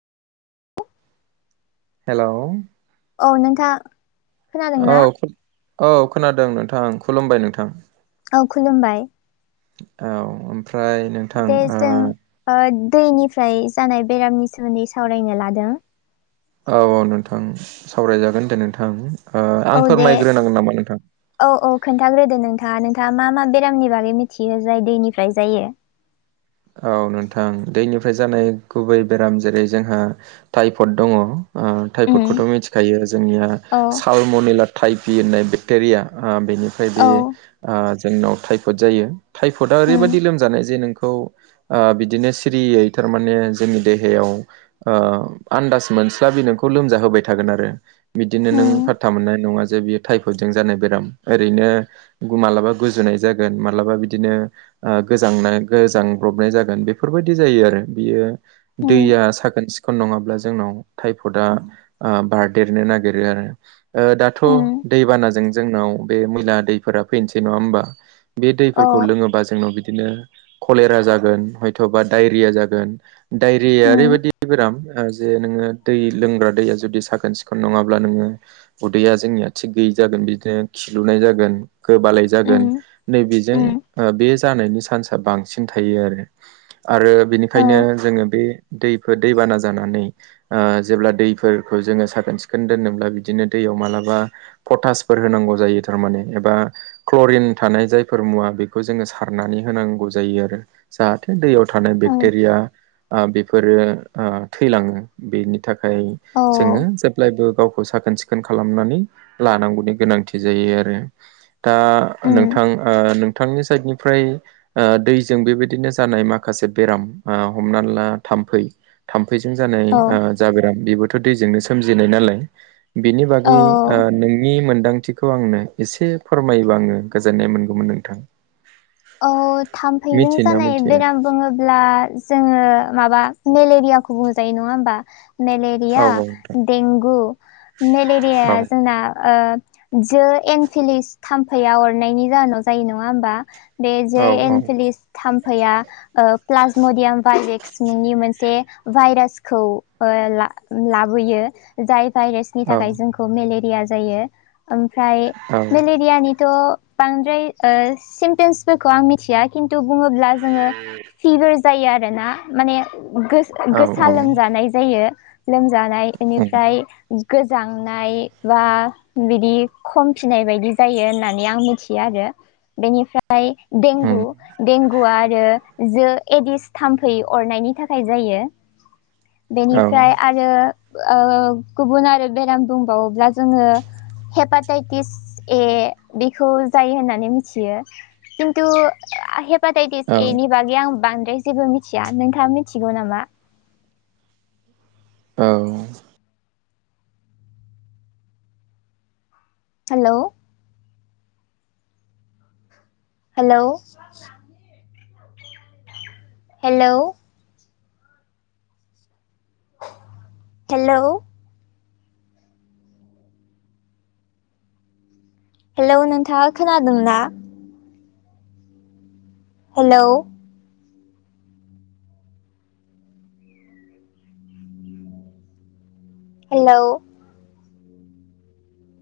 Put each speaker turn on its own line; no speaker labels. Hello
अ नोंथां।
औ
खोनादोंना
औ खोनादों नोंथां खुलुमबाय नोंथां।
औ खुलुमबाय।
औ ओमफ्राय नोंथां
दे
ओ
जों
औ
ओ दैनिफ्राय जानाय बेरामनि सोमोन्दै सावरायनो लादों।
औ औ नोंथां सावरायजागोन दे नोंथां ओ
औ
आं
दे
फोरमायग्रोनांगोन नामा नोंथां?
औ औ खोन्थाग्रोदो नोंथाङा नोंथाङा मा मा बेरामनि बागै मिथियो जाय दैनिफ्राय जायो।
औ नोंथां दैनिफ्राय जानाय गुबै बेराम जेरै जोंहा टाइफड दङ ओ टायपुदखौथ'
उम
मिथिखायो जोंनिया
औ
सालमनिला थाइपि होननाय बेक्टेरिया ओ बेनि फ्राय
औ
बे ओ जोंनाव थाइफोड जायो थाइफदआ
उम
ओरैबायदि लोमजानाय जे नोंखौ ओ बिदिनो सिरियै थारमाने जोंनि देहायाव ओ आन्दाज मोनस्लाबि नोंखौ लोमजाहोबाय थागोन आरो। बिदिनो नों
उम
फातथा मोननाय नङा जे बियो थाइफदजों जानाय बेराम ओरैनो मालाबा गुजुनाय जागोन मालाबा बिदिनो ओ गोजांना गोजां ब्रबनाय जागोन बेफोरबायदि जायो आरो बियो
उम
दैया साखोन सिखोन नङाब्ला जोंनाव थाइपदा ओ बारदेरनो नागेरो आरो। ओ दाथ'
उम
दैबानाजों जोंनाव बे मैला दैफोरा फैनोसै नङा होमबा? बे
औ
दैफोरखौ लोङोबा जोंनाव बिदिनो खलेरा जागोन हयथ'बा डायरिया जागोन। डायरियाया
उम
ओरैबायदि बेराम आ जे नोङो दै लोंग्रा दैया जुदि साखोन सिखोन नङाब्ला नोङो उदैया जोंनिया थिग गैयै जागोन बिदिनो खिलुनाय जागोन गोबालाय जागोन।
उम
नैबिजों
उम
ओ बे जानायनि चान्सआ बांसि थायो आरो आरो
औ
बिनिखायनो जोङो बे दैफोर दैबाना जानानै ओ जेब्ला दैफोरखो जोङो साखोन सिखोन दोन्नोब्ला बिदिनो दैयाव मालाबा पटासफोर होनांगौ जायो थारमाने एबा क्ल'रिन थानाय जायफोर मुवा बेखौ जोङो सारनानै होनांगौ जायो आरो। जाहाथे दैयाव थानाय
औ
बेक्टेरिया ओ बेफोरो ओ थैलाङो। बेनि थाखाय
औ
जोङो जेब्लायबो गावखौ साखोन सि खोन खालामनानै लानांगौनि गोनांथि जायो आरो। दा
उम
नोंथां ओ नोंथांनि साइडनिफ्राय ओ दै जों बेबायदिनो जानाय माखासे बेराम ओ हमना ला थाम्फै थाम्फैजों जानाय
औ
ओ जा बेराम बेबोथ' दैजोंनो सोमजिनाय नालाय। बेनि बागै
औ
ओ नोंनि मोन्दांथि खौ आंनो एसे फोरमायोबा आङो गोजोननाय मोनगौमोन नोंथां।
औ थाम्फैजों
मिथियोना
जानाय
मिथिया
बेराम बुङो ब्ला जोङो माबा मेलेरियाखौ बुंजायो नङा होमबा मेले रिया
औ नोंथां
देंगु नेलेरियाया जोंना ओ जो एन्फिलिस थाम्फैया अरनायनि जाहोनाव जायो नङा होमबा? बे जे
औ औ
एन्फिलिस थाम्फैया ओ प्लाज्मडियाम भाइरेक्स मुंनि मोनसे भाइरासखौ ओ ला लाबोयो जाय भाइरेस नि
औ
थाखाय जोंखौ मेलेरिया जायो ओमफ्राय
औ
मेलेरियानिथ' बांद्राय ओ सिमटिम्सफोरखौ आं मिथिया किन्तु बुङोब्ला जोङो फिबारज जायो आरोना माने गोस-गोसा
औ
लोमजानाय जायो। लोमजानाय एनिफ्राय गोजांनाय बा बिदि खमफिनाय बायदि जायो होननानै आं मिथियो आरो बेनिफ्रा फ्राय देंगु देंगु आरो जो एडिस थाम्फै अरनायनि थाखाय जायो। बेनिफ्राय
औ
आरो गुबुन आरो बेराम दंबावोब्ला जोङो हेपाटाइटिस ए बेखौ जायो होननानै मिथियो। खिनथु हेपाटाइटिस एनि बागै आं बांद्राय जेबो मिथिया नोंथाङा मिथिगौ नामा?
औ
हेल' हेल' [inaudible] हेलौ हेल' हेलौ नोंथाङा खोनादों ना? Hello hello